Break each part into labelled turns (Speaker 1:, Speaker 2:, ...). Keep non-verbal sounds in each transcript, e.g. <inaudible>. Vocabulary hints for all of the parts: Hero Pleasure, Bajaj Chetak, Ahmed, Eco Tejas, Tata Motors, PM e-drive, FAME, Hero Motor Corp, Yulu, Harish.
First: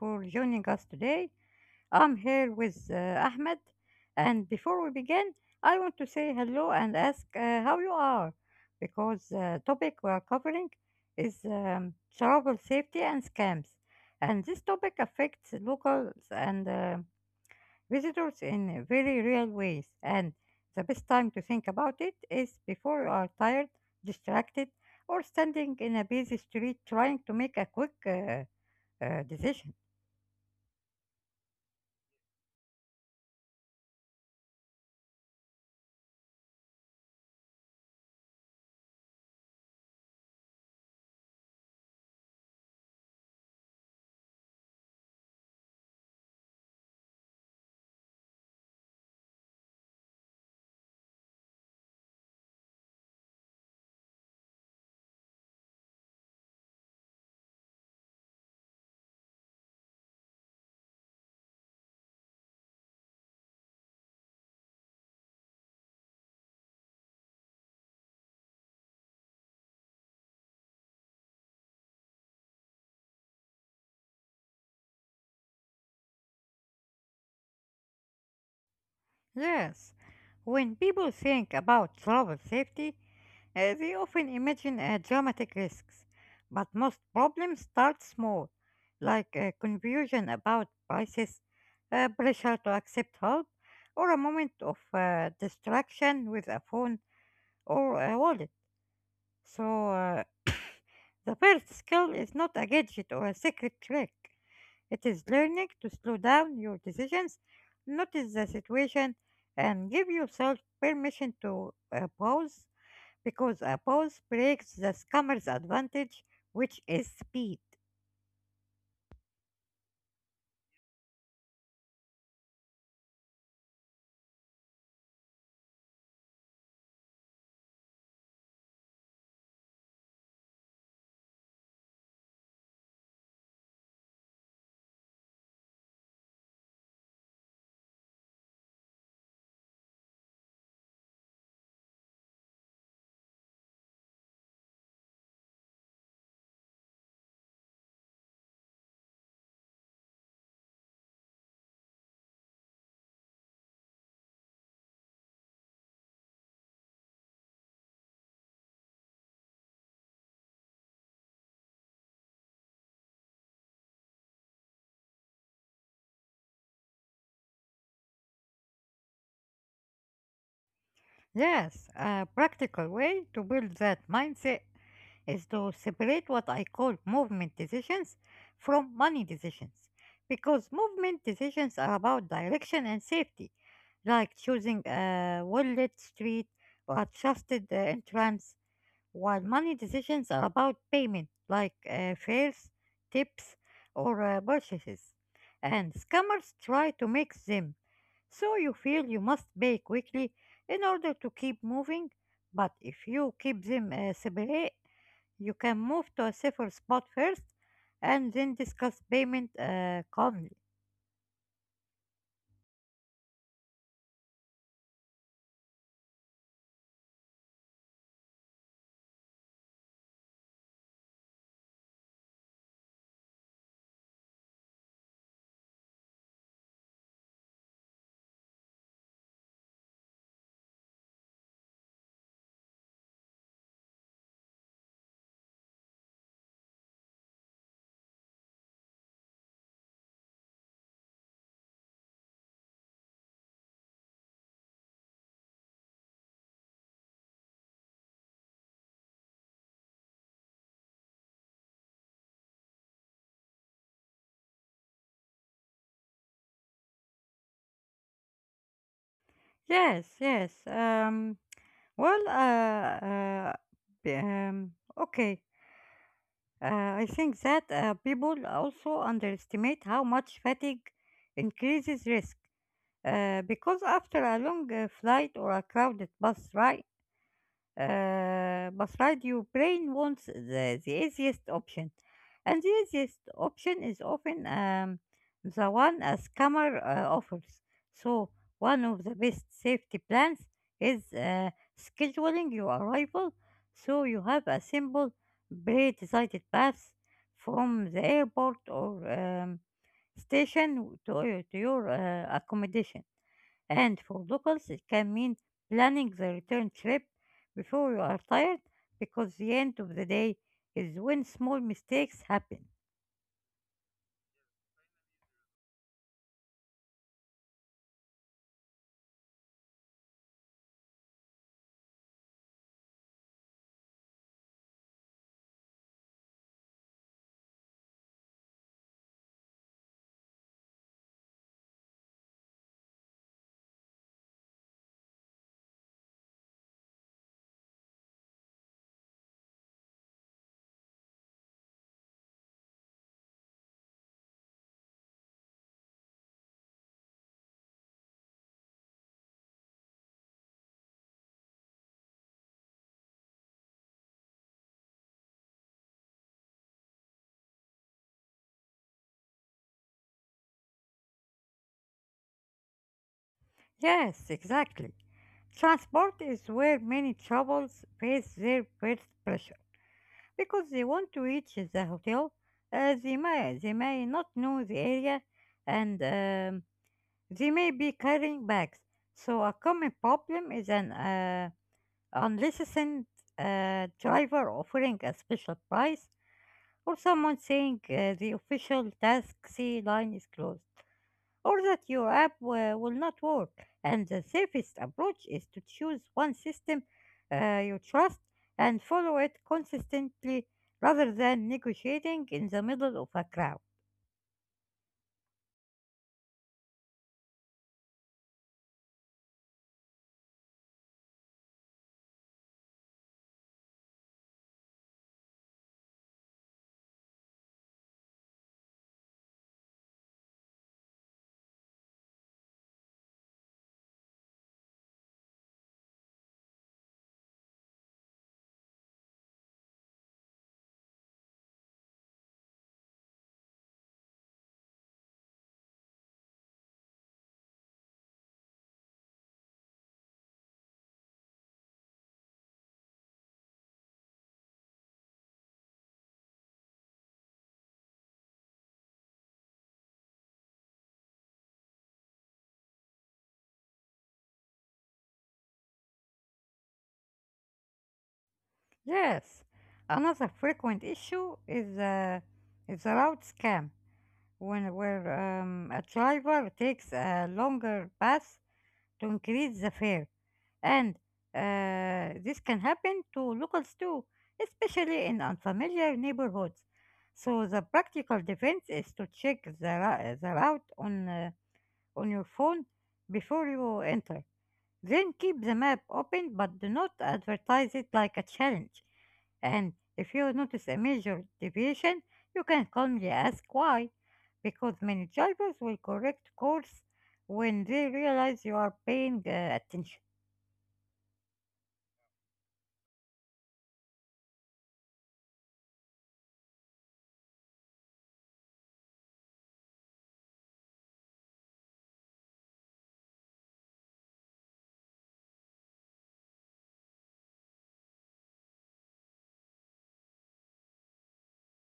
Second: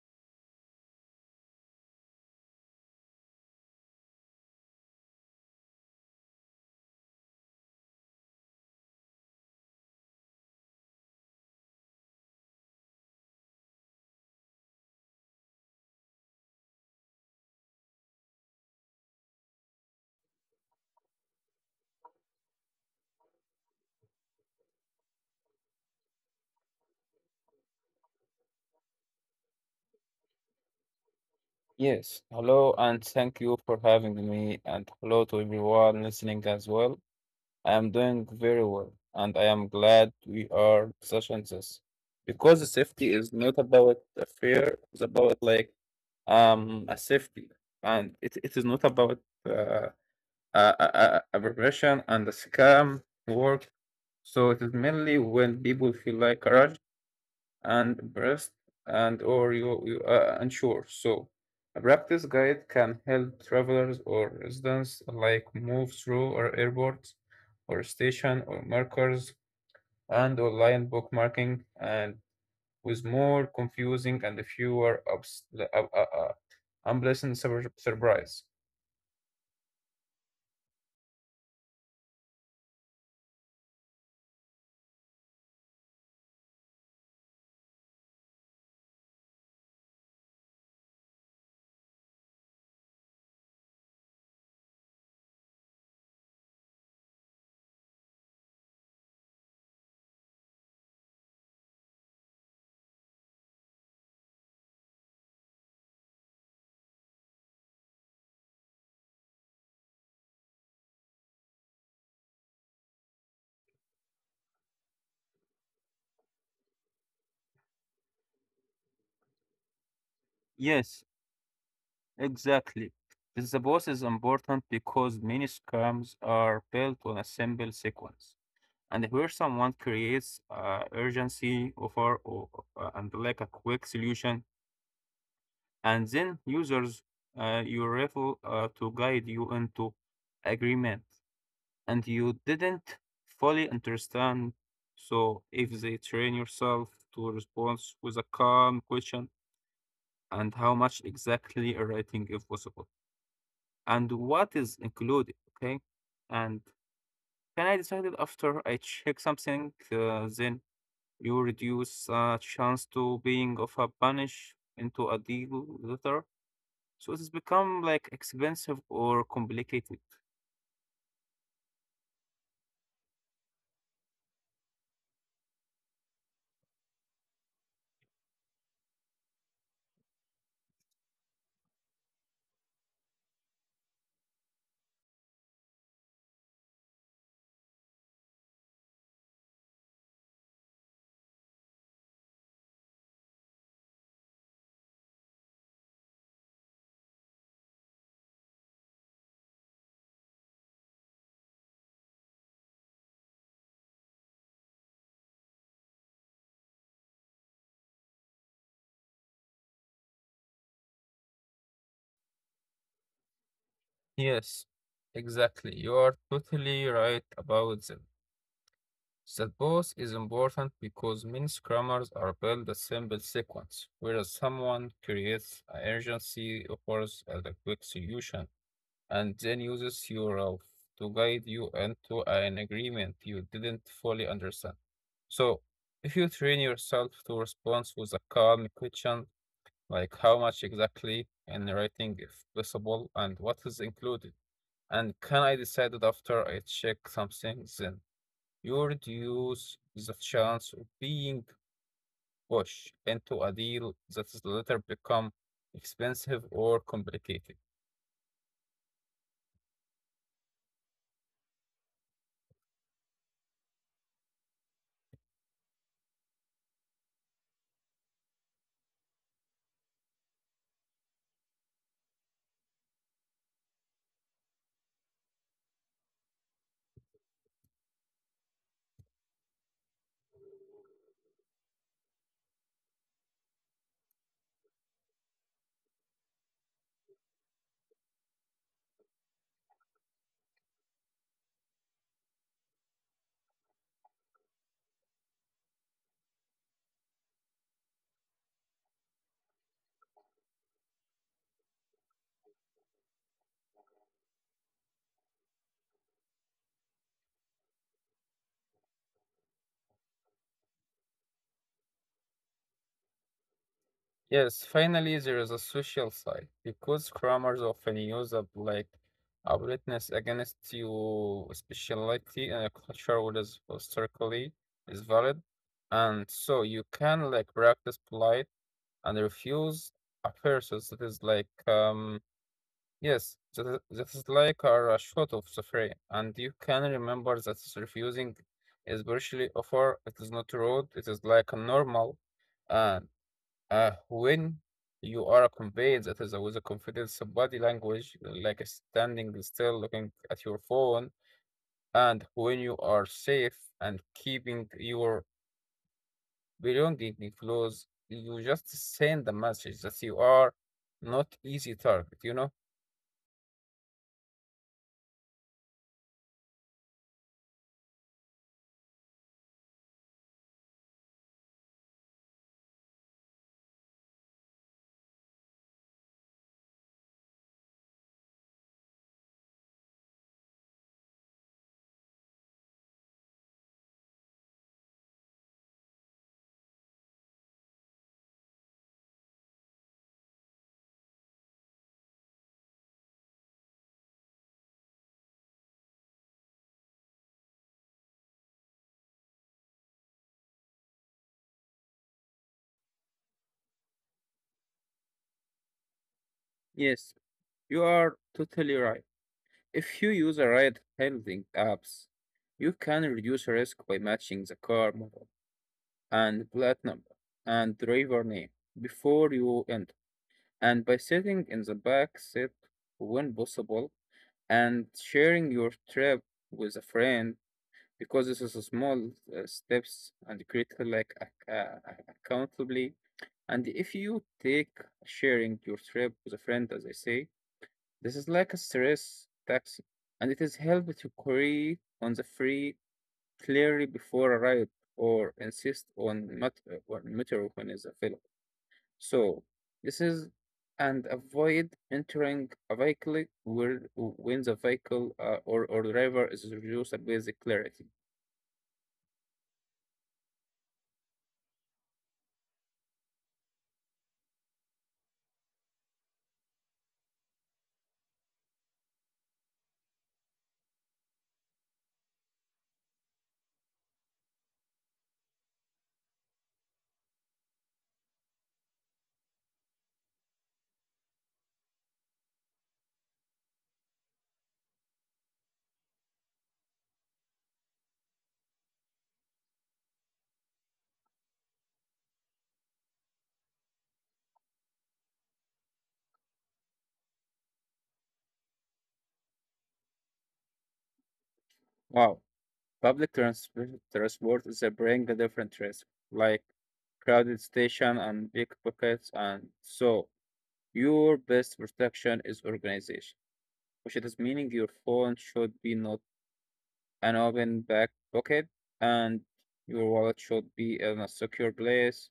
Speaker 1: for joining us today. I'm here with Ahmed. And before we begin, I want to say hello and ask how you are, because the topic we are covering is travel safety and scams. And this topic affects locals and visitors in very real ways. And the best time to think about it is before you are tired, distracted, or standing in a busy street trying to make a quick decision.
Speaker 2: Yes, hello, and thank you for having me, and hello to everyone listening as well. I am doing very well, and I am glad we are discussing this because safety is not about a fear, it's about like a safety, and it is not about uh, a profession and a scam work. So it is mainly when people feel like rushed and breast and or you unsure. So a practice guide can help travelers or residents alike move through our airports or station or markers and online bookmarking and with more confusing and fewer ups, unpleasant surprise.
Speaker 1: Yes, when people think about travel safety, they often imagine dramatic risks, but most problems start small, like confusion about prices, pressure to accept help, or a moment of distraction with a phone or a wallet. So the first skill is not a gadget or a secret trick. It is learning to slow down your decisions, notice the situation, and give yourself permission to pause because a pause breaks the scammer's advantage, which is speed.
Speaker 2: Yes, exactly. This suppose is important because many scams are built on a simple sequence. And where someone creates urgency offer or, and like a quick solution, and then users you refer to guide you into agreement, and you didn't fully understand. So if they train yourself to respond with a calm question and how much exactly a writing if possible and what is included, okay? And can I decide it after I check something then? You reduce a chance to being of a punish into a deal letter. So it has become like expensive or complicated.
Speaker 1: Yes, a practical way to build that mindset is to separate what I call movement decisions from money decisions. Because movement decisions are about direction and safety, like choosing a well lit street or a trusted entrance, while money decisions are about payment, like fares, tips, or purchases. And scammers try to mix them, so you feel you must pay quickly in order to keep moving, but if you keep them separate, you can move to a safer spot first and then discuss payment calmly.
Speaker 2: Yes, exactly. You are totally right about them. That both is important because many scrummers are built a simple sequence, whereas someone creates an urgency, offers as a quick solution, and then uses your route to guide you into an agreement you didn't fully understand. So, if you train yourself to respond with a calm question, like how much exactly in writing, if possible, and what is included, and can I decide it after I check something, then you reduce the chance of being pushed into a deal that is later become expensive or complicated.
Speaker 1: Yes, yes. Well, uh, uh, b- um, okay. I think that people also underestimate how much fatigue increases risk. Because after a long flight or a crowded bus ride, but right, your brain wants the easiest option, and the easiest option is often the one a scammer offers. So, one of the best safety plans is scheduling your arrival so you have a simple, pre-decided path from the airport or station to, to your accommodation. And for locals, it can mean planning the return trip before you are tired because the end of the day is when small mistakes happen.
Speaker 2: Yes, finally, there is a social side because crammers often use a black a witness against you, speciality in a culture what is historically is valid, and so you can like practice polite and refuse offenses. That is like yes, that is like a shot of the frame, and you can remember that is refusing is virtually offer. It is not rude. It is like a normal. Uh, when you are conveyed that is with a confidence of body language, like standing still looking at your phone, and when you are safe and keeping your belonging close, you just send the message that you are not easy target, you know?
Speaker 1: Yes, exactly. Transport is where many troubles face their first pressure because they want to reach the hotel. They may not know the area, and they may be carrying bags. So a common problem is an Unless unlicensed a driver offering a special price, or someone saying the official taxi line is closed, or that your app will not work. And the safest approach is to choose one system you trust and follow it consistently rather than negotiating in the middle of a crowd.
Speaker 2: Yes, you are totally right. If you use a right handling apps, you can reduce risk by matching the car model and plate number and driver name before you enter. And by sitting in the back seat when possible and sharing your trip with a friend because this is a small steps and critical like accountably and if you take sharing your trip with a friend as I say this is like a stress taxi and it is helped to query on the free clearly before a ride or insist on or meter when is available so this is and avoid entering a vehicle where when the vehicle or driver is reduced with clarity.
Speaker 1: Yes, another frequent issue is the route scam when where a driver takes a longer path to increase the fare, and this can happen to locals too, especially in unfamiliar neighborhoods. So the practical defense is to check the route on your phone before you enter. Then keep the map open but do not advertise it like a challenge. And if you notice a major deviation, you can calmly ask why, because many drivers will correct course when they realize you are paying attention.
Speaker 2: Wow, public transport is a bring a different risk, like crowded station and pickpockets, and so your best protection is organization, which it is meaning your phone should be not an open back pocket and your wallet should be in a secure place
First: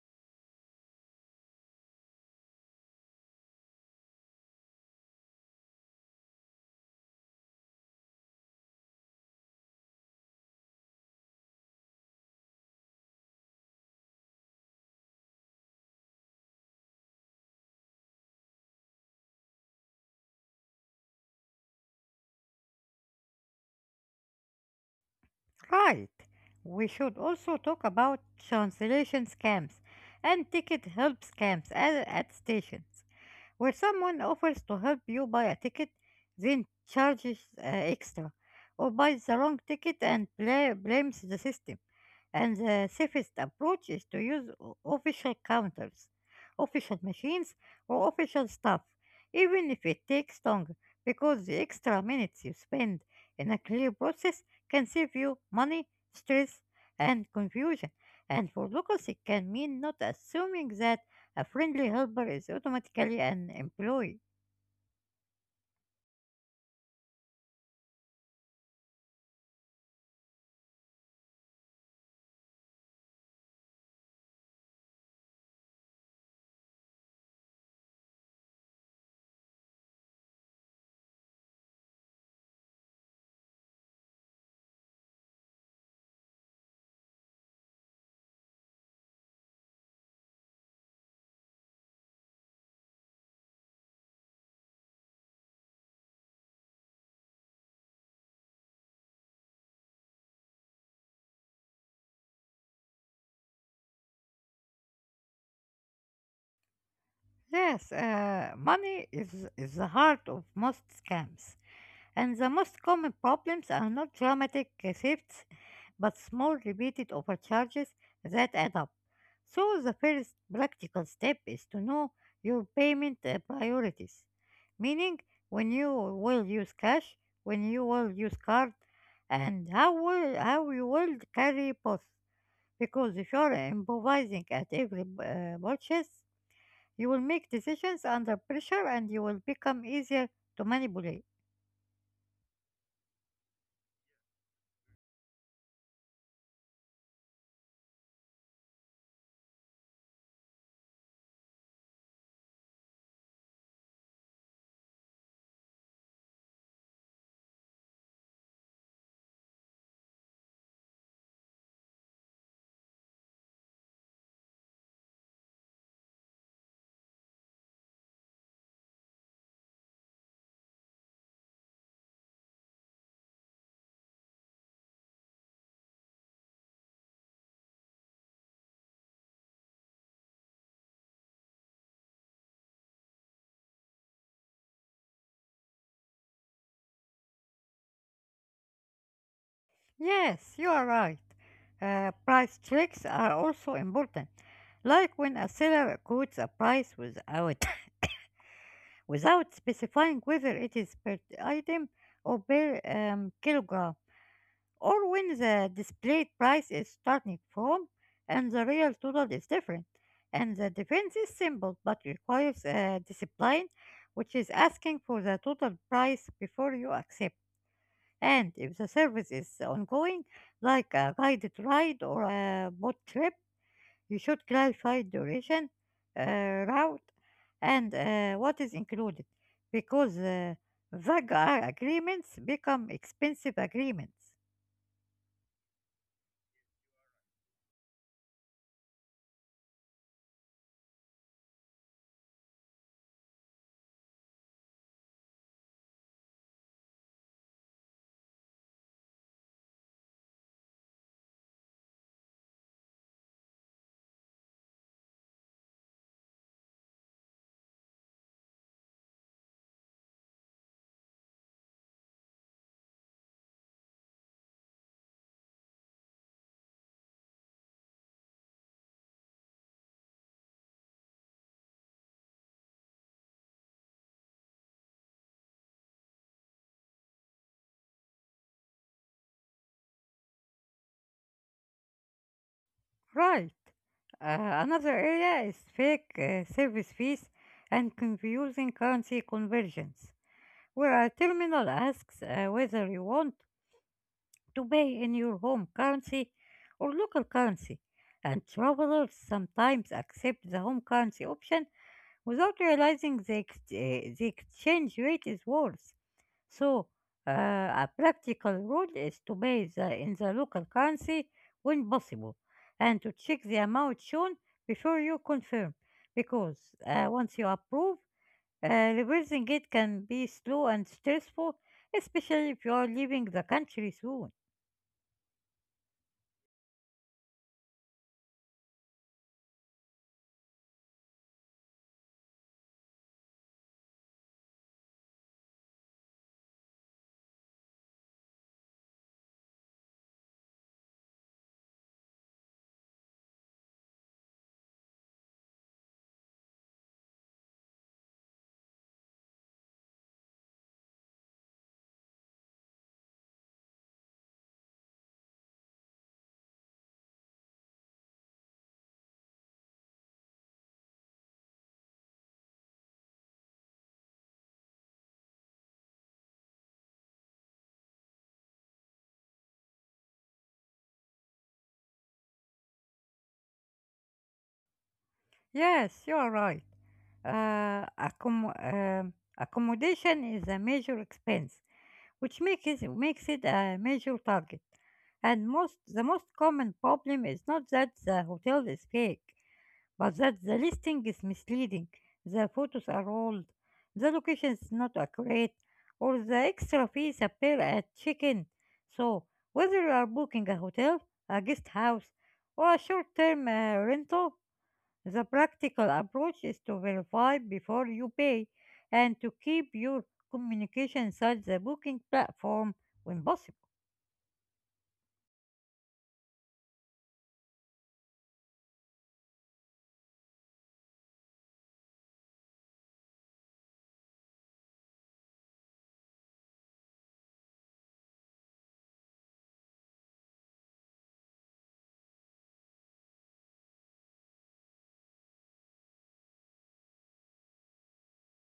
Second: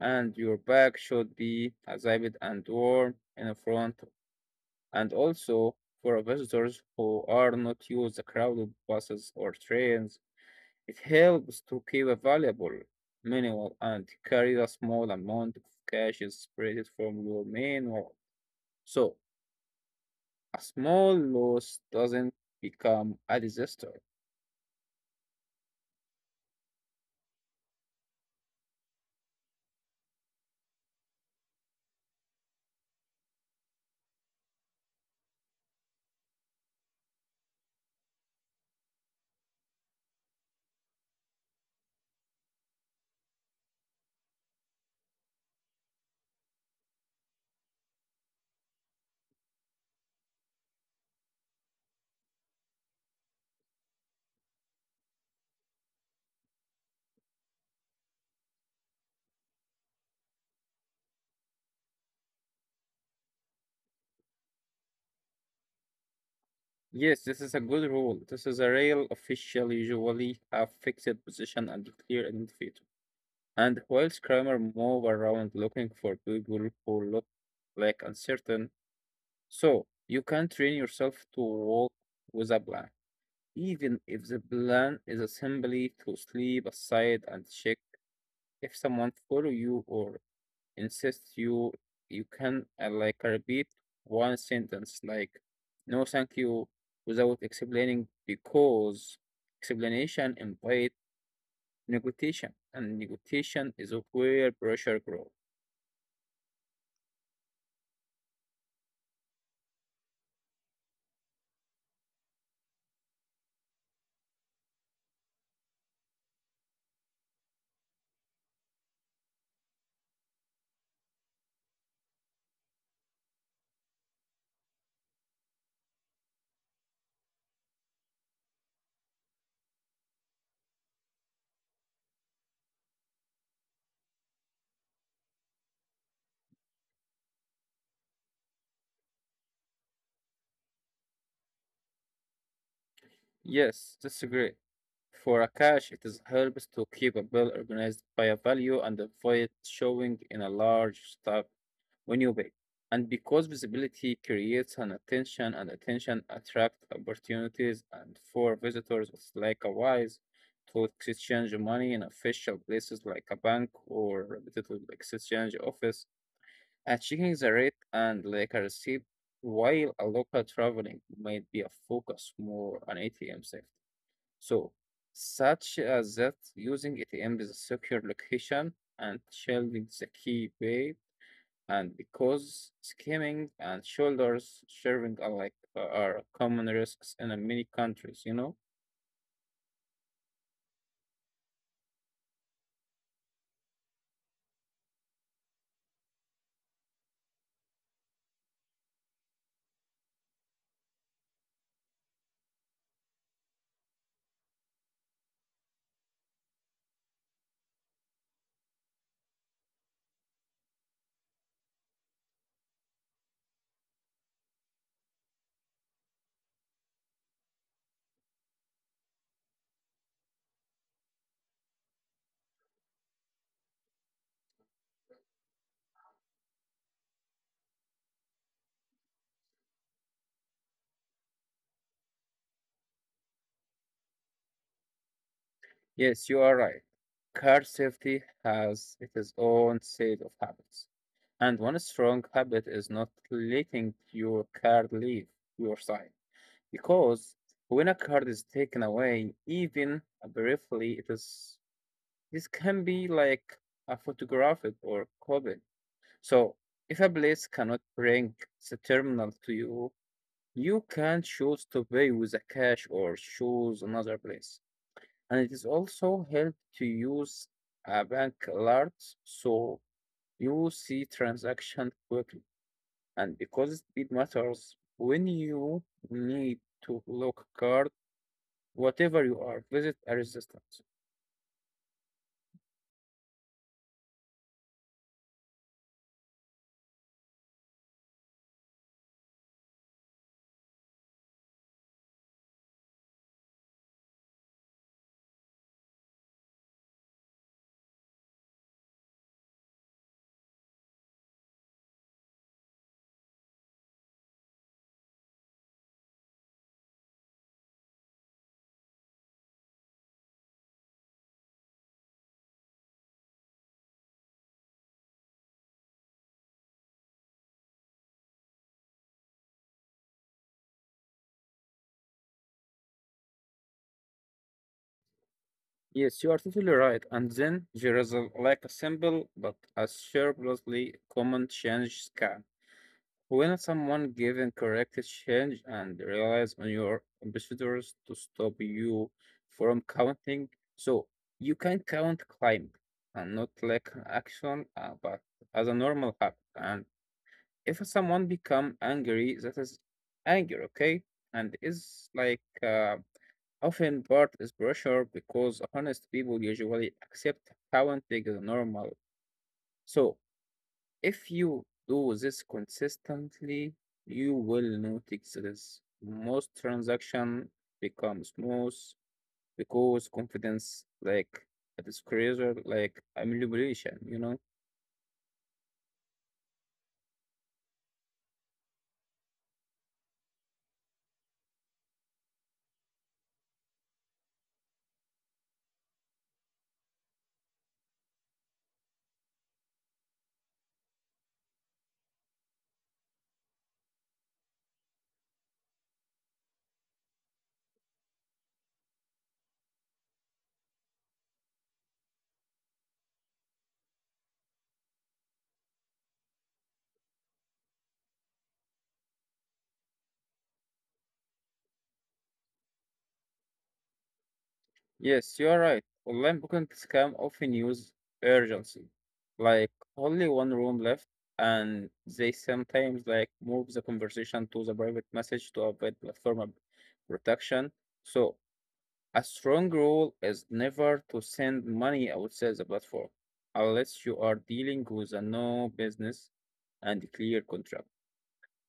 Speaker 2: and your bag should be ziped and warm in front and also for visitors who are not used to crowded buses or trains. It helps to keep a valuable manual and carry a small amount of cash is separated from your main wallet. So a small loss doesn't become a disaster.
Speaker 1: Right. We should also talk about translation scams and ticket help scams at stations, where someone offers to help you buy a ticket, then charges extra, or buys the wrong ticket and blames the system. And the safest approach is to use official counters, official machines, or official stuff, even if it takes longer, because the extra minutes you spend in a clear process can save you money, stress, and confusion. And for locals, it can mean not assuming that a friendly helper is automatically an employee.
Speaker 2: Yes, this is a good rule. This is a real official, usually a fixed position and clear identifier. And whilst Kramer move around looking for people who look like uncertain, so you can train yourself to walk with a plan, even if the plan is simply to sleep aside and check if someone follow you or insists you. You can like repeat one sentence like "No, thank you" without explaining because explanation implies negotiation, and negotiation is where pressure grows.
Speaker 1: Yes, is the heart of most scams. And the most common problems are not dramatic shifts, but small repeated overcharges that add up. So the first practical step is to know your payment priorities, meaning when you will use cash, when you will use card, and how you will carry both. Because if you are improvising at every purchase, you will make decisions under pressure and you will become easier to manipulate.
Speaker 2: Yes, that's great. For a cache, it is helps to keep a bill organized by a value and avoid showing in a large tab when you pay. And because visibility creates an attention and attention attracts opportunities and for visitors, it's like a wise to exchange money in official places like a bank or reputable exchange office. And checking the rate and like a receipt while a local traveling might be a focus more on ATM safety. So, such as that using it in the secure location and shielding the key bay, and because skimming and shoulders sharing are like are common risks in many countries, you know?
Speaker 1: Yes, you are right. Price tricks are also important, like when a seller quotes a price without <coughs> without specifying whether it is per item or per kilogram, or when the displayed price is starting from and the real total is different. And the defense is simple but requires discipline, which is asking for the total price before you accept. And if the service is ongoing, like a guided ride or a boat trip, you should clarify duration, route, and what is included, because vague agreements become expensive agreements.
Speaker 2: Yes, you are right. Car safety has its own set of habits. And one strong habit is not letting your car leave your side. Because when a card is taken away, even briefly, it is this can be like a photographic or coded. So if a place cannot bring the terminal to you, you can choose to pay with a cash or choose another place. And it is also help to use a bank alert so you see transaction quickly. And because speed matters, when you need to lock card, whatever you are, visit a resistance.
Speaker 1: Right. Another area is fake service fees and confusing currency conversions, where a terminal asks whether you want to pay in your home currency or local currency, and travelers sometimes accept the home currency option without realizing the exchange rate is worse. So, uh, a practical rule is to pay in the local currency when possible and to check the amount shown before you confirm because once you approve, reversing it can be slow and stressful, especially if you are leaving the country soon.
Speaker 2: Yes, you are totally right. And then there is a, like a simple but a surprisingly common change scam. When someone gives incorrect change and relies on your ambassadors to stop you from counting, so you can count climb and not like an action, but as a normal habit. And if someone become angry, that is anger, okay, and is like often part is pressure because honest people usually accept counting is normal. So if you do this consistently, you will notice this. Most transaction become smooth because confidence like a disclosure like a amplification, you know.
Speaker 1: Yes, you are right. Uh, accom- um, accommodation is a major expense, which makes it a major target. And most the most common problem is not that the hotel is fake, but that the listing is misleading, the photos are old, the location is not accurate, or the extra fees appear at check-in. So whether you are booking a hotel, a guest house, or a short-term rental, the practical approach is to verify before you pay and to keep your communication inside the booking platform when possible.
Speaker 2: Yes, you are right. Online booking scam often use urgency, like only one room left, and they sometimes like move the conversation to the private message to avoid platform protection. So a strong rule is never to send money outside the platform unless you are dealing with a no business and clear contract.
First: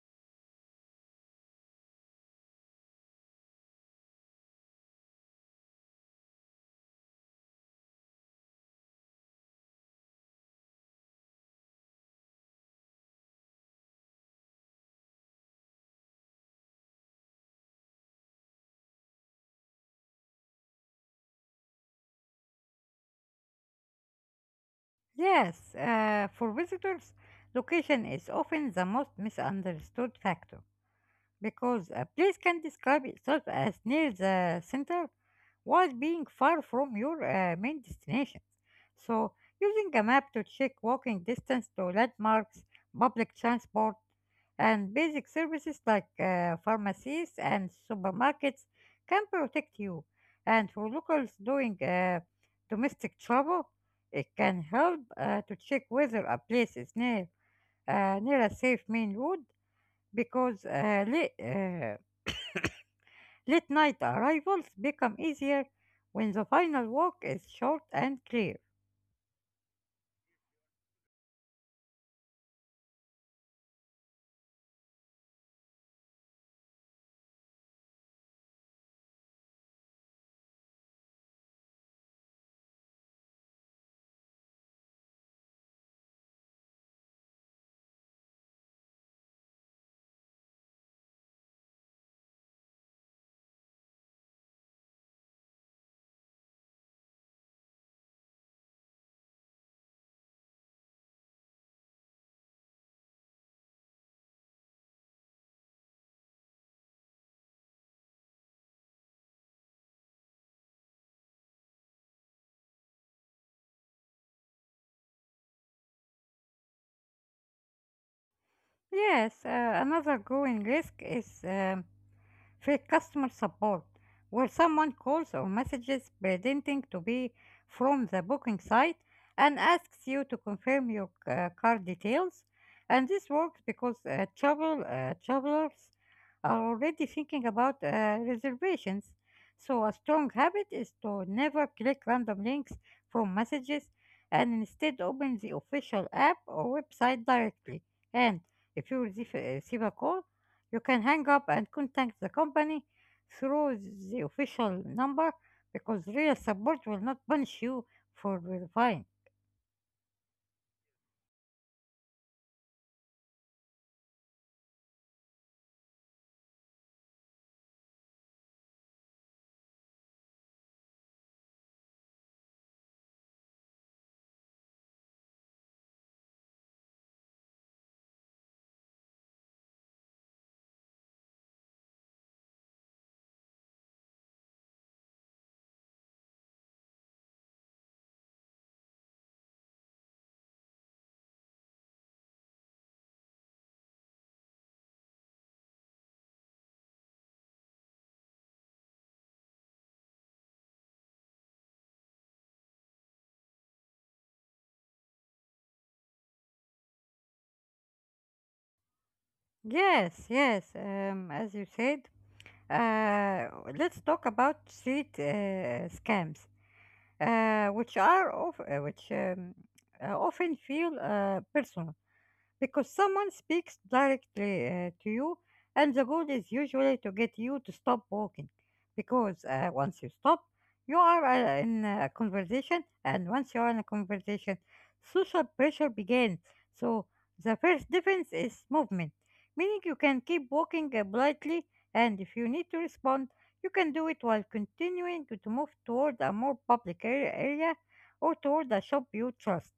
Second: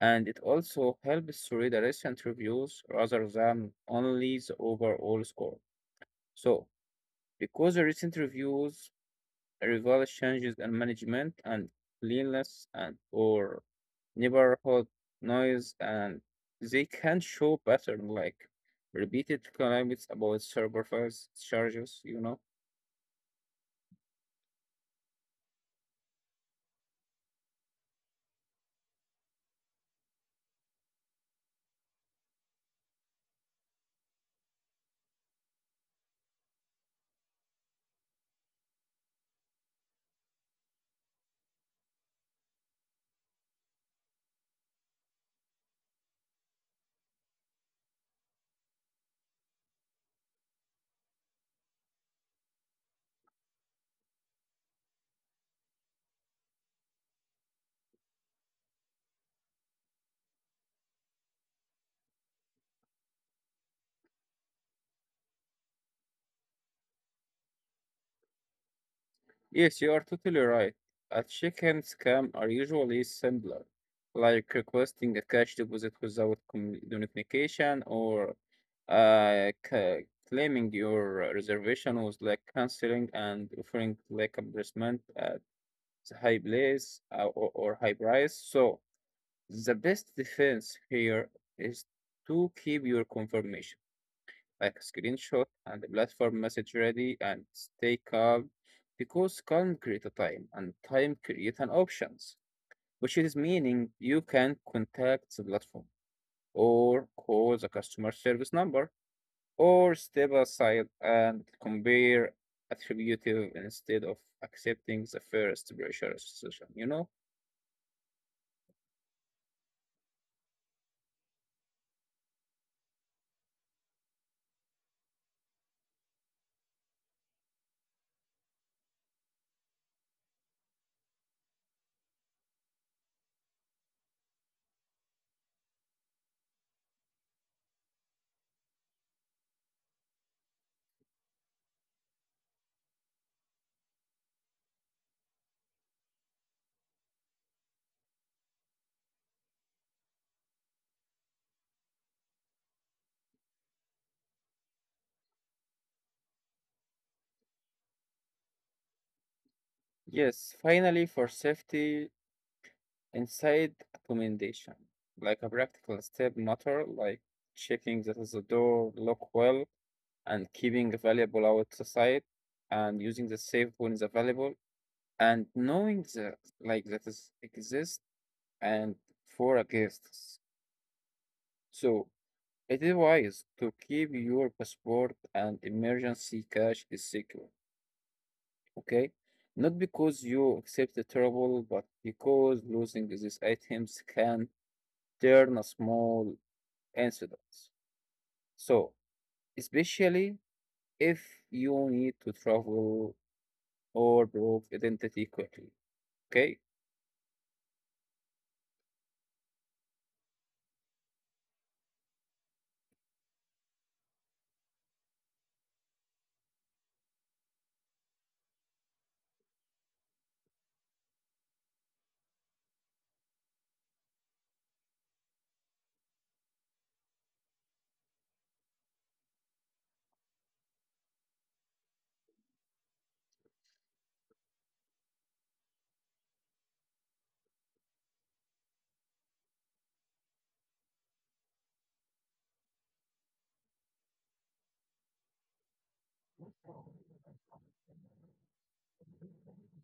Speaker 2: And it also helps to read the recent reviews rather than only the overall score. So because the recent reviews reveal changes in management and cleanliness and or neighborhood noise and they can show pattern like repeated complaints about service charges, you know.
Speaker 1: Yes, for visitors, location is often the most misunderstood factor, because a place can describe itself as near the center while being far from your main destination. So, using a map to check walking distance to landmarks, public transport, and basic services like pharmacies and supermarkets can protect you. And for locals doing domestic travel, it can help to check whether a place is near a safe main road because late night arrivals become easier when the final walk is short and clear.
Speaker 2: Yes, you are totally right. A chicken scam are usually simpler, like requesting a cash deposit without communication or uh, ca- claiming your reservation was like canceling and offering like embarrassment at high place or high price. So the best defense here is to keep your confirmation like a screenshot and the platform message ready and stay calm because can create a time and time create an options, which is meaning you can contact the platform or call the customer service number or step aside and compare attributive instead of accepting the first pressure session, you know?
Speaker 1: Yes, another growing risk is في customer support where someone calls or messages pretending to be from the booking site and asks you to confirm your card details. And this works because travelers are already thinking about reservations. So a strong habit is to never click random links from messages and instead open the official app or website directly. And if you receive a call, you can hang up and contact the company through the official number because real support will not punish you for verifying.
Speaker 2: Yes, finally for safety, inside accommodation, like a practical step matter, like checking that the door lock well and keeping the valuable outside and using the safe when it's available and knowing that like that is exist and for a guests. So it is wise to keep your passport and emergency cash is secure. Okay? Not because you accept the trouble, but because losing these items can turn a small incidents. So, especially if you need to travel or prove identity quickly. Okay?
Speaker 1: Yes, yes, as you said, uh, let's talk about street scams, which are of, which often feel personal, because someone speaks directly to you, and the goal is usually to get you to stop walking. Because once you stop, you are in a conversation, and once you are in a conversation, social pressure begins. So the first difference is movement, meaning you can keep walking politely, and if you need to respond, you can do it while continuing to move toward a more public area or toward a shop you trust.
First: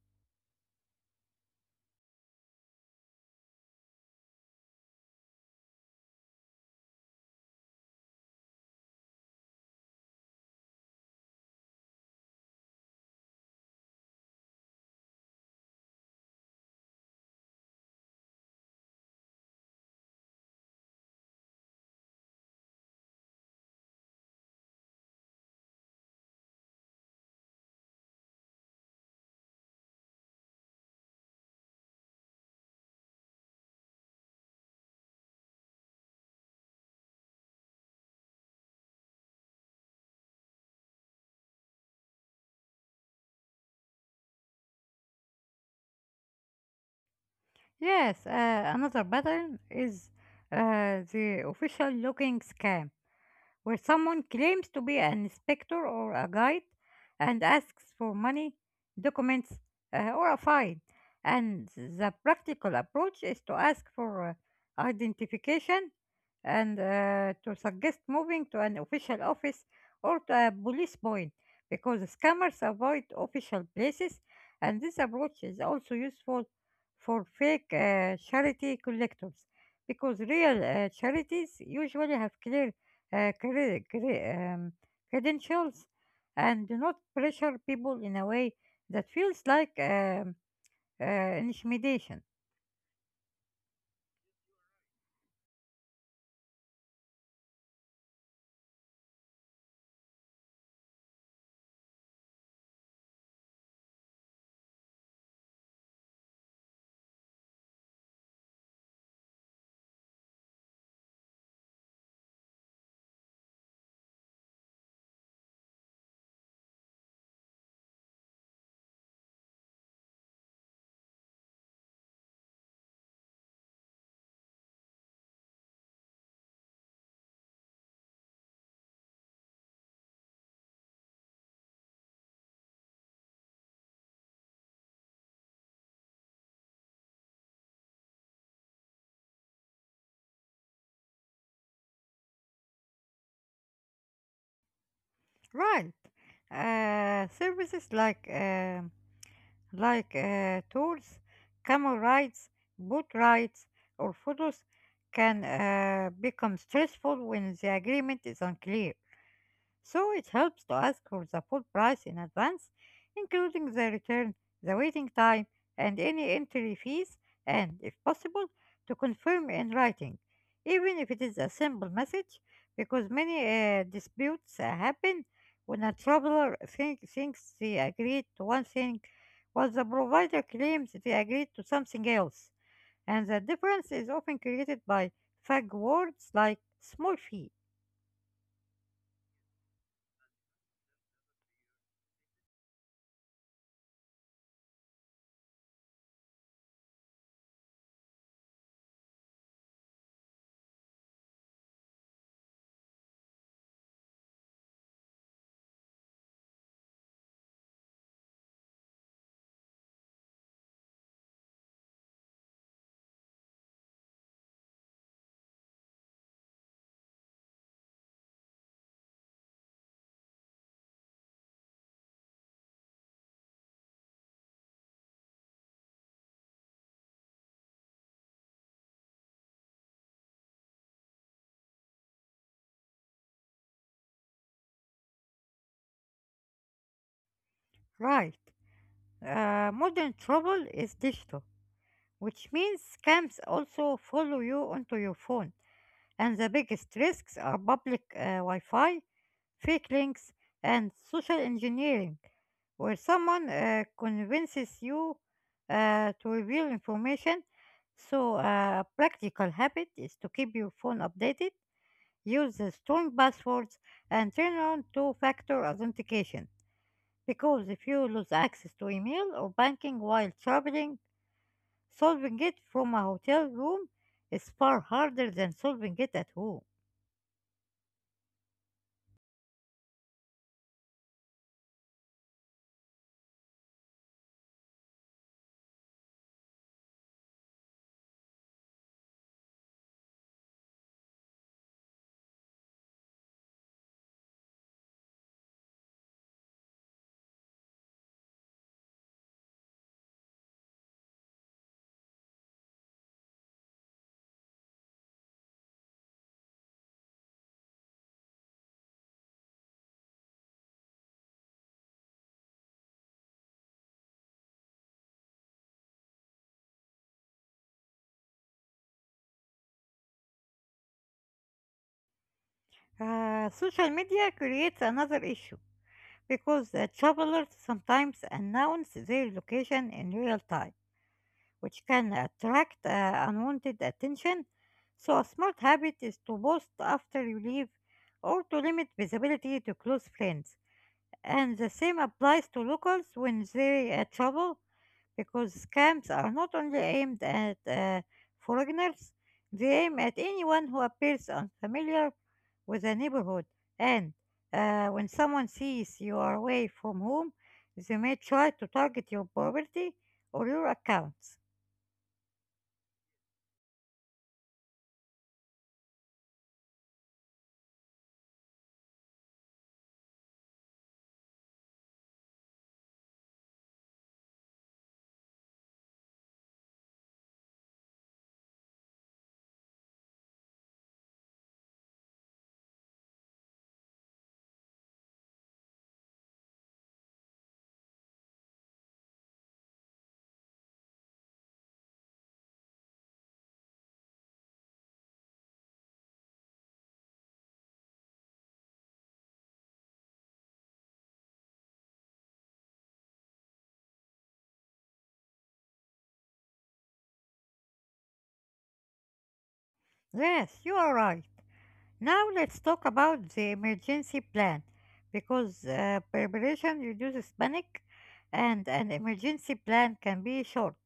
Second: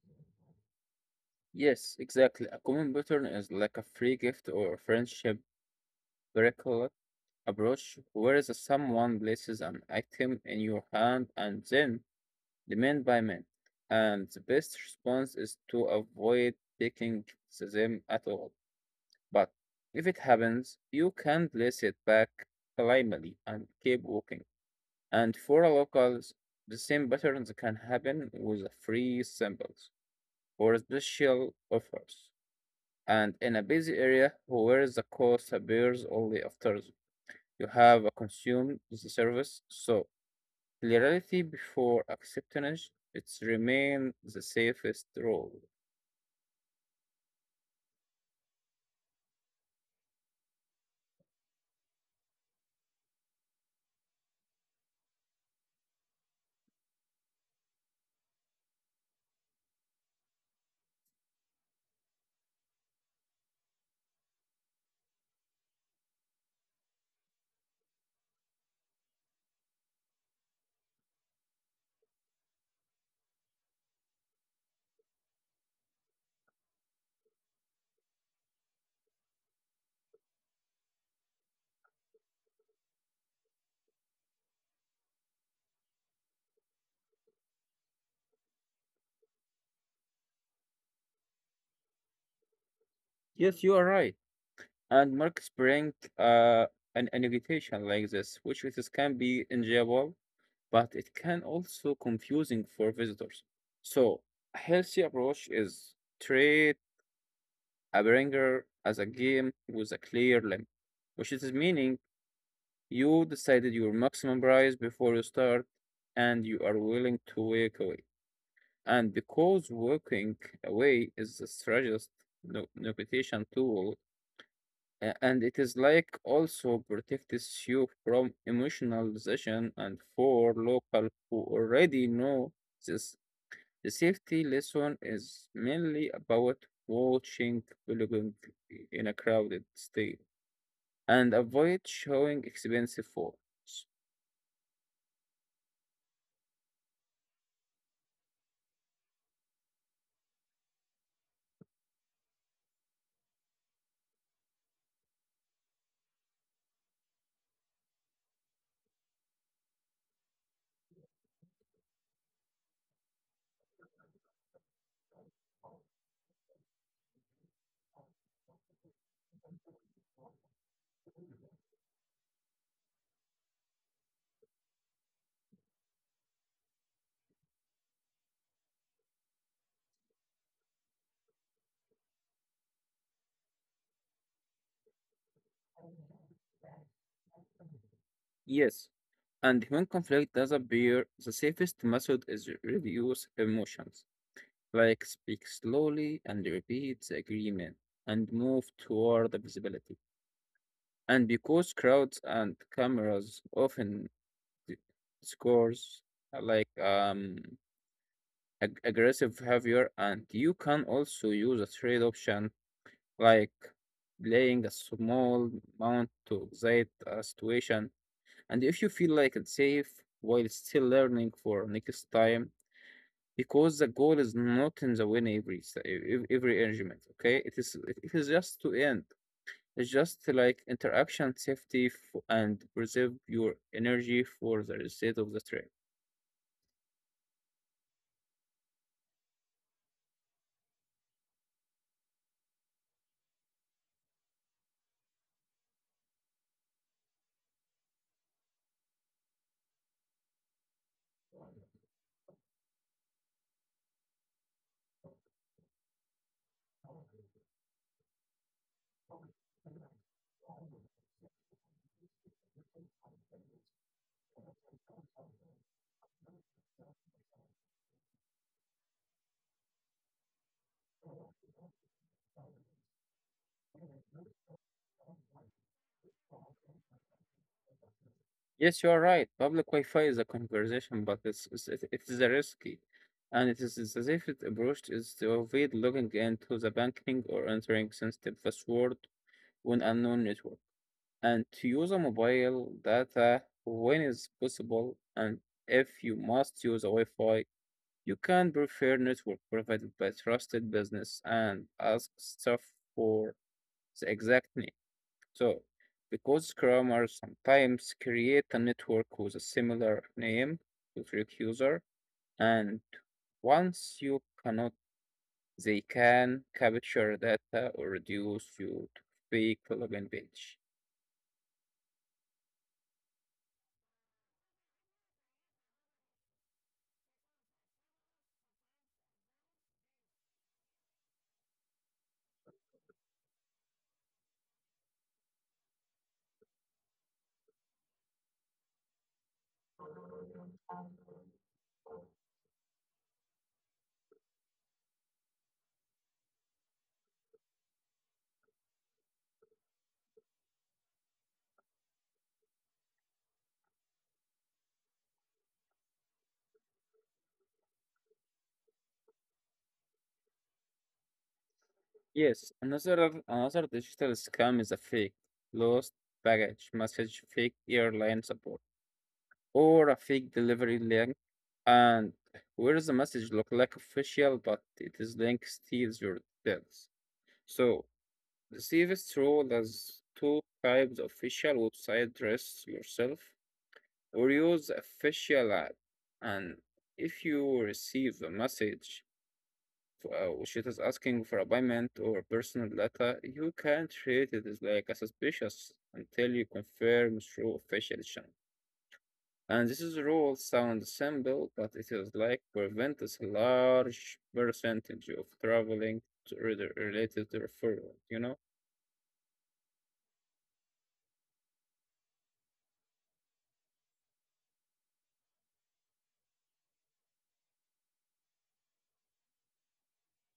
Speaker 2: Yes, exactly. A common pattern is like a free gift or a friendship miracle approach, whereas someone places an item in your hand and then demand payment. And the best response is to avoid taking them at all. But if it happens, you can place it back calmly and keep walking. And for a locals, the same patterns can happen with free samples or special offers. And in a busy area where the cost appears only after you have consumed the service, so clarity before acceptance, it's remain the safest rule.
Speaker 1: Yes, another pattern is the official looking scam where someone claims to be an inspector or a guide and asks for money, documents, or a fine. And the practical approach is to ask for identification and to suggest moving to an official office or to a police point because scammers avoid official places, and this approach is also useful for fake charity collectors because real charities usually have clear uh, cre- cre- um, credentials and do not pressure people in a way that feels like intimidation.
Speaker 2: Yes, you are right. And marks bring uh, an invitation like this, which it is can be enjoyable but it can also confusing for visitors. So a healthy approach is treat a bringer as a game with a clear limit, which is meaning you decided your maximum price before you start and you are willing to walk away. And because walking away is the strongest negotiation tool, and it is like also protects you from emotionalization and for local who already know this the safety lesson is mainly about watching belonging in a crowded state and avoid showing expensive photos.
Speaker 1: Right. Services like tours, camel rides, boat rides, or photos can become stressful when the agreement is unclear. So it helps to ask for the full price in advance, including the return, the waiting time, and any entry fees, and if possible, to confirm in writing, even if it is a simple message, because many disputes happen when a traveler thinks they agreed to one thing, while the provider claims they agreed to something else, and the difference is often created by vague words like small fee.
Speaker 2: Yes, and when conflict does appear, the safest method is reduce emotions, like speak slowly and repeat the agreement and move toward the visibility. And because crowds and cameras often d- scores like aggressive behavior, and you can also use a trade option like playing a small amount to excite a situation. And if you feel like it's safe while still learning for next time, because the goal is not in the win every every argument. Okay, it is just to end. It's just like interaction safety and preserve your energy for the reset of the trade.
Speaker 1: Right. Modern trouble is digital, which means scams also follow you onto your phone. And the biggest risks are public Wi Fi, fake links, and social engineering, where someone convinces you to reveal information. So, a practical habit is to keep your phone updated, use the strong passwords, and turn on two factor authentication. Because if you lose access to email or banking while traveling, solving it from a hotel room is far harder than solving it at home.
Speaker 2: Yes, you are right. Public Wi-Fi is a conversation, but it is a risky, and it's as if it approached is to avoid logging into the banking or entering sensitive password on unknown network, and to use a mobile data when is possible, and if you must use a Wi-Fi, you can prefer network provided by trusted business and ask staff for the exact name. So, because Scrummers sometimes create a network with a similar name with your user, and once you cannot, they can capture data or reduce you to fake login page.
Speaker 1: Social media creates another issue because the travelers sometimes announce their location in real time, which can attract unwanted attention. So, a smart habit is to post after you leave or to limit visibility to close friends. And the same applies to locals when they travel, because scams are not only aimed at foreigners, they aim at anyone who appears unfamiliar with the neighborhood. And when someone sees you are away from home, they may try to target your property or your accounts.
Speaker 2: Yes, another digital scam is a fake lost baggage message, fake airline support, or a fake delivery link, and where the message look like official, but it is link steals your details. So the safest role is through there's two types official website dress yourself or use official app. And if you receive a message for, which it is asking for a payment or personal data, you can treat it as like a suspicious until you confirm through official channel. And this is rule sounds simple, but it is like prevents a large percentage of traveling to, related to referral, you know?
Speaker 1: Yes, you are right. Now let's talk about the emergency plan because preparation reduces panic, and an emergency plan can be short,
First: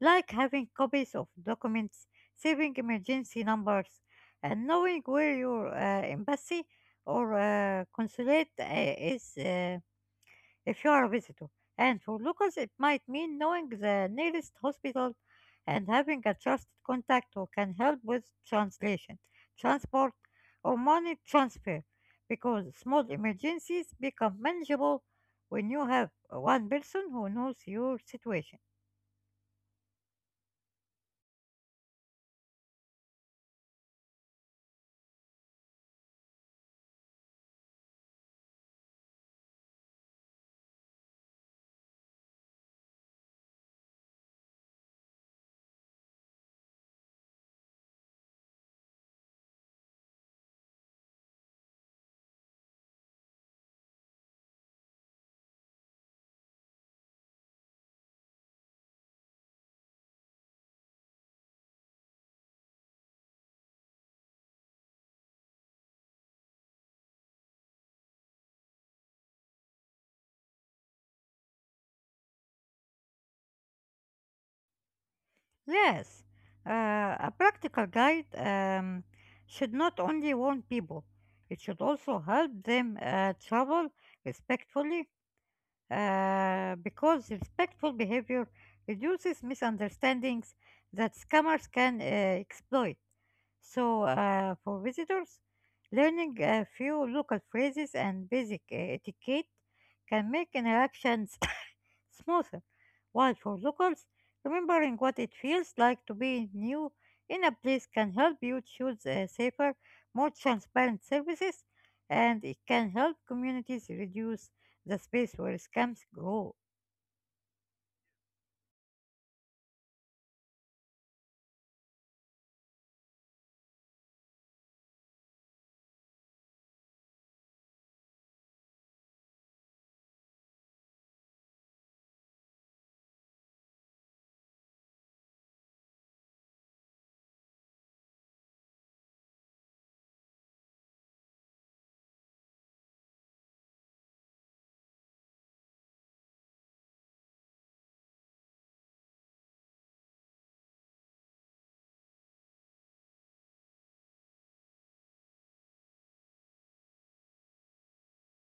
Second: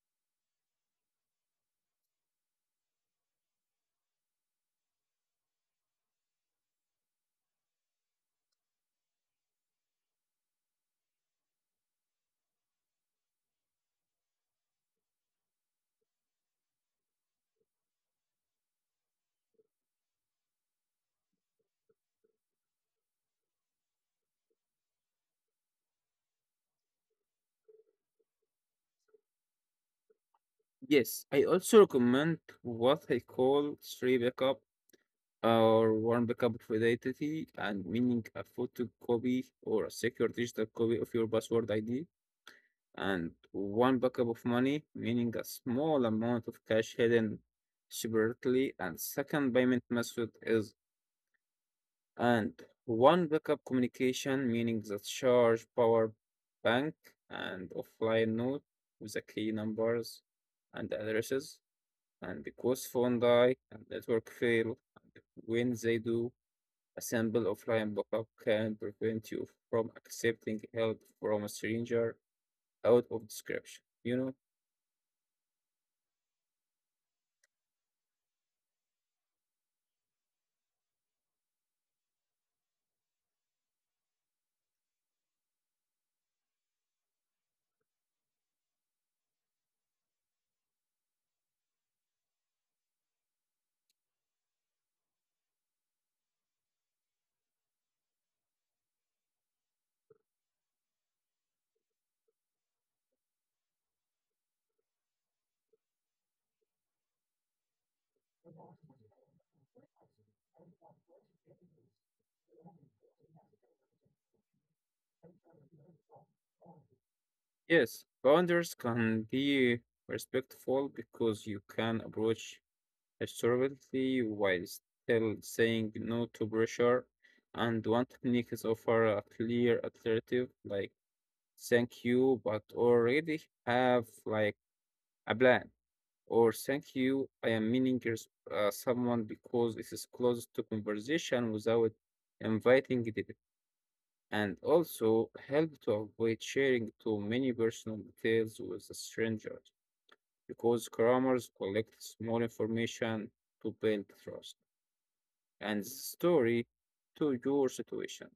Speaker 1: like having copies of documents, saving emergency numbers, and knowing where your embassy or consulate is. If you are a visitor. And for locals, it might mean knowing the nearest hospital and having a trusted contact who can help with translation, transport, or money transfer, because small emergencies become manageable when you have one person who knows your situation.
Speaker 2: Yes, I also recommend what I call three backup or one backup of identity, and meaning a photocopy or a secure digital copy of your password ID, and one backup of money, meaning a small amount of cash hidden separately, and second payment method is and one backup communication, meaning the charge, power bank, and offline note with the key numbers and addresses and because phone die and network fail, and when they do, a simple offline backup can prevent you from accepting help from a stranger out of description.
Speaker 1: Yes, a practical guide should not only warn people, it should also help them travel respectfully because respectful behavior reduces misunderstandings that scammers can exploit. So, for visitors, learning a few local phrases and basic etiquette can make interactions <coughs> smoother, while for locals, remembering what it feels like to be new in a place can help you choose safer, more transparent services, and it can help communities reduce the space where scams grow.
Speaker 2: Yes, boundaries can be respectful because you can approach assertively while still saying no to pressure. And one technique is offer a clear alternative like thank you, but already have like a plan or thank you. I am meaning someone because it is close to conversation without inviting it, and also help to avoid sharing too many personal details with a stranger because crammers collect small information to build trust and story to your situation.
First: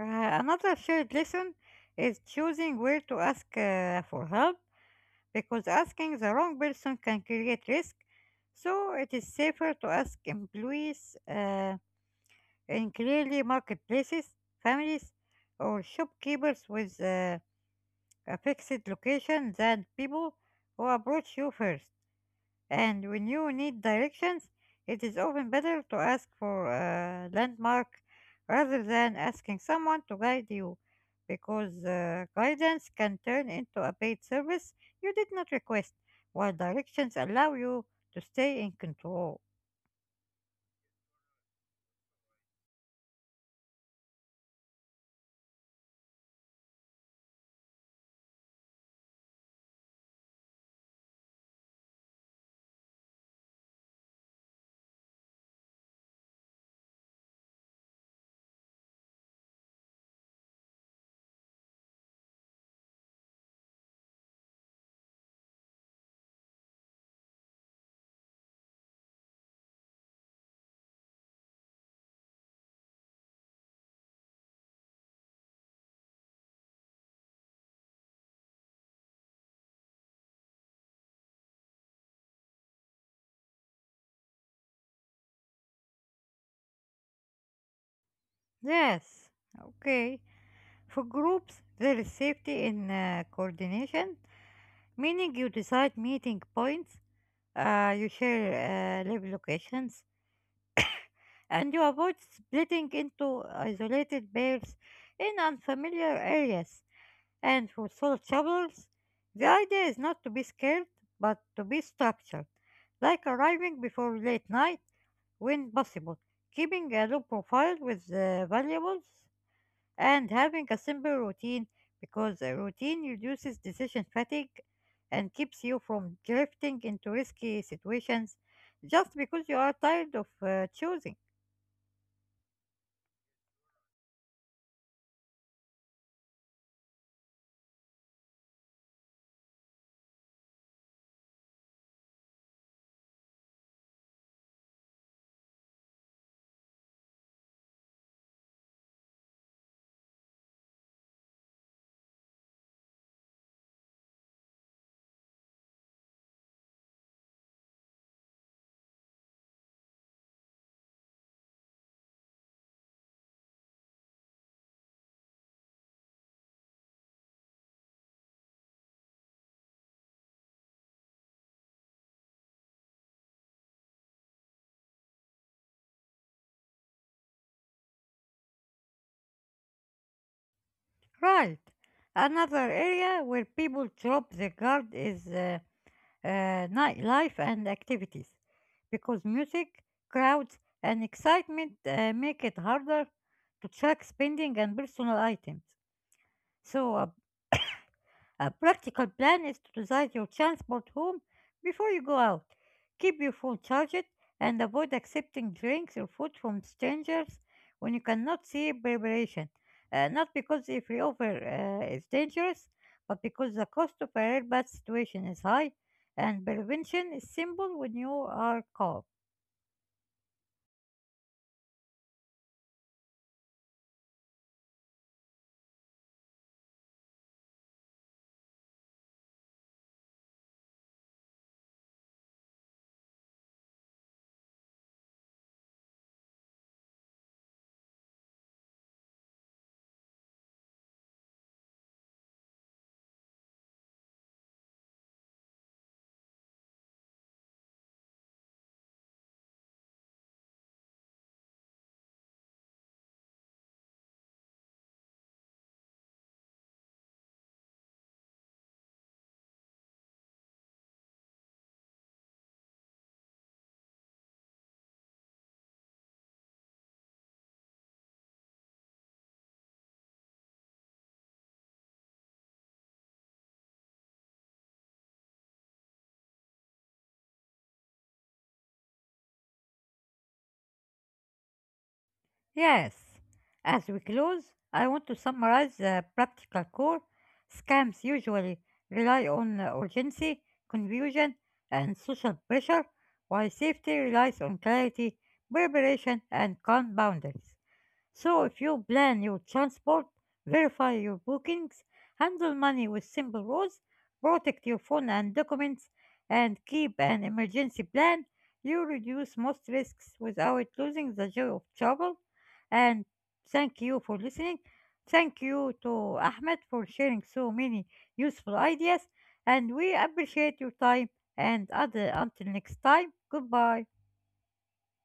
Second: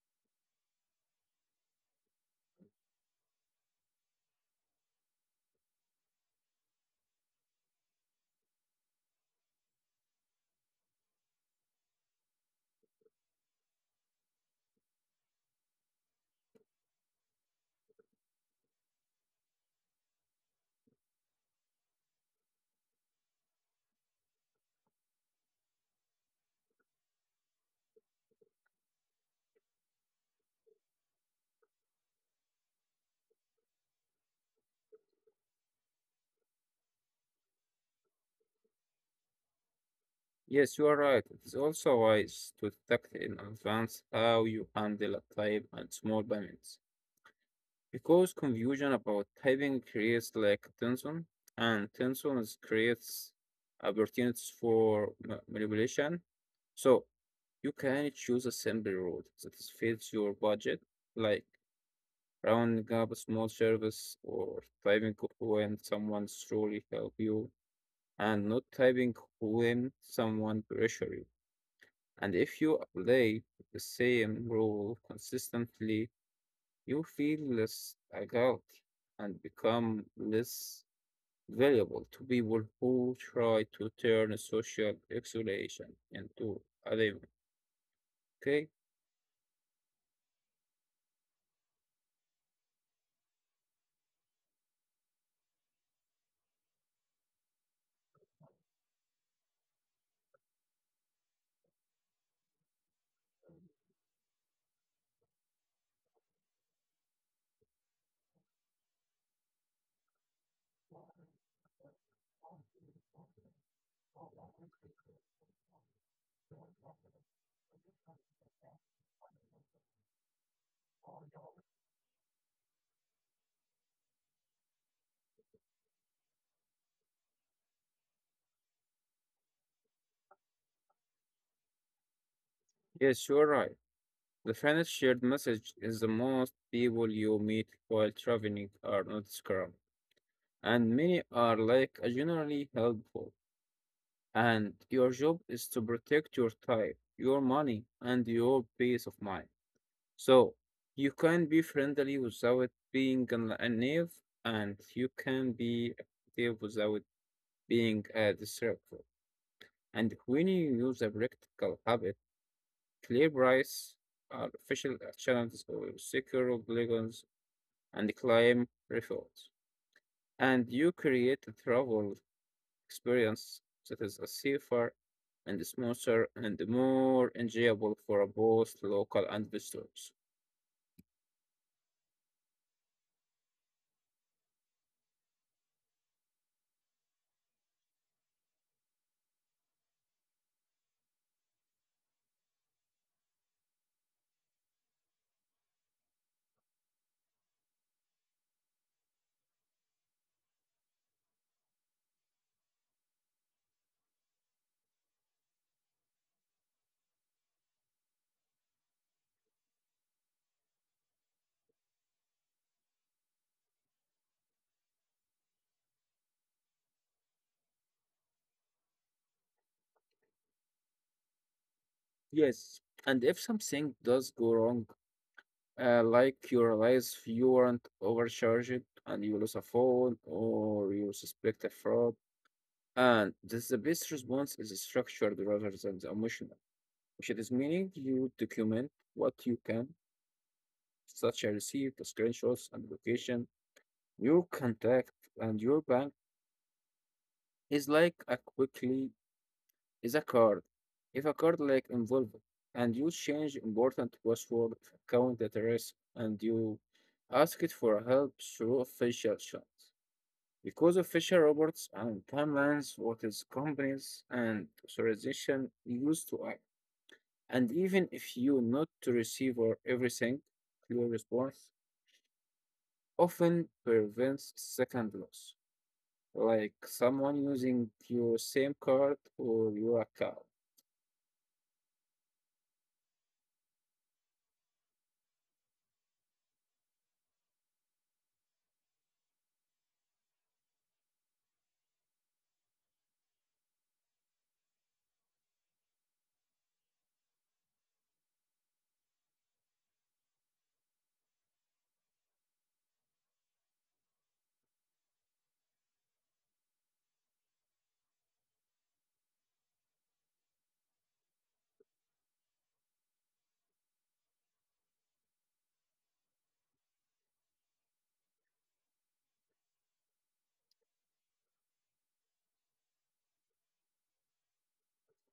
Speaker 1: Another shared lesson is choosing where to ask for help, because asking the wrong person can create risk. So it is safer to ask employees in clearly marketplaces, families, or shopkeepers with a fixed location than people who approach you first. And when you need directions, it is often better to ask for a landmark rather than asking someone to guide you, because guidance can turn into a paid service you did not request, while directions allow you to stay in control.
Speaker 2: Yes, you are right. It's also wise to detect in advance how you handle a time and small payments because confusion about typing creates like tension, and tension is creates opportunities for manipulation. So you can choose a simple route that is fits your budget, like rounding up a small service or typing when someone's truly help you, and not typing when someone pressure you. And if you apply the same rule consistently, you feel less agile and become less valuable to people who try to turn social isolation into alignment. Okay?
Speaker 1: Yes, okay. For groups, there is safety in coordination, meaning you decide meeting points, you share live locations, and you avoid splitting into isolated pairs in unfamiliar areas. And for solo travelers, the idea is not to be scared, but to be structured, like arriving before late night when possible, keeping a low profile with valuables, and having a simple routine, because a routine reduces decision fatigue and keeps you from drifting into risky situations just because you are tired of choosing.
Speaker 2: Yes, you are right. The final shared message is the most people you meet while traveling are not scrum, and many are like generally helpful. And your job is to protect your time, your money, and your peace of mind. So you can be friendly without being a knave, and you can be active without being disrespectful. And when you use a practical habit, clear price, artificial channels, or secure obligations, and claim referrals, and you create a travel experience that is a safer and smoother and more enjoyable for both local and visitors.
Speaker 1: Right. Another area where people drop the guard is uh, nightlife and activities, because music, crowds, and excitement make it harder to track spending and personal items. So, a practical plan is to decide your transport home before you go out. Keep your phone charged and avoid accepting drinks or food from strangers when you cannot see preparation. Not because if we offer is dangerous, but because the cost of a real bad situation is high and prevention is simple when you are calm.
Speaker 2: Yes, and if something does go wrong, uh, like you realize you aren't overcharged and you lose a phone or you suspect a fraud. And this the best response is structured rather than the emotional, which it is meaning you document what you can, such as receipt, screenshots, and location, your contact, and your bank is like a quickly is a card. If a card like involved and you change important password, count at risk, and you ask it for help through official chat. Because official robots and timelines, what is companies and authorization used to act. And even if you not to receive or everything, your response often prevents second loss, like someone using your same card or your account.
Speaker 1: Yes. As we close, I want to summarize the practical core. Scams usually rely on urgency, confusion, and social pressure, while safety relies on clarity, preparation, and calm boundaries. So if you plan your transport, verify your bookings, handle money with simple rules, protect your phone and documents, and keep an emergency plan, you reduce most risks without losing the joy of travel. And thank you for listening. Thank you to Ahmed for sharing so many useful ideas, and we appreciate your time and other until next time. Goodbye.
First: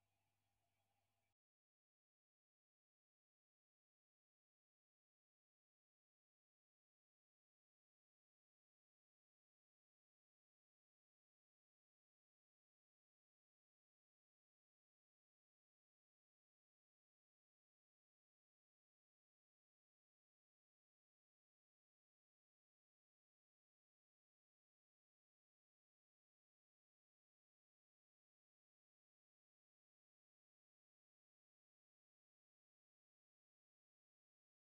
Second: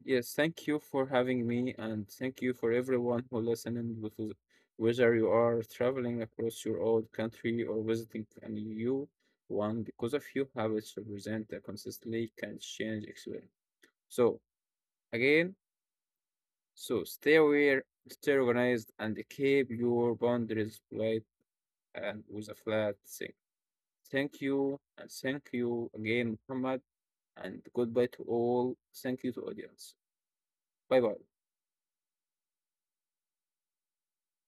Speaker 2: Yes, thank you for having me, and thank you for everyone who listening, whether you are traveling across your old country or visiting a new one, because of you, habits represent a consistently can change experience. So again, so stay aware, stay organized, and keep your boundaries light and with a flat thing. Thank you, and thank you again, Muhammad, and goodbye to all. Thank you to audience. Bye bye.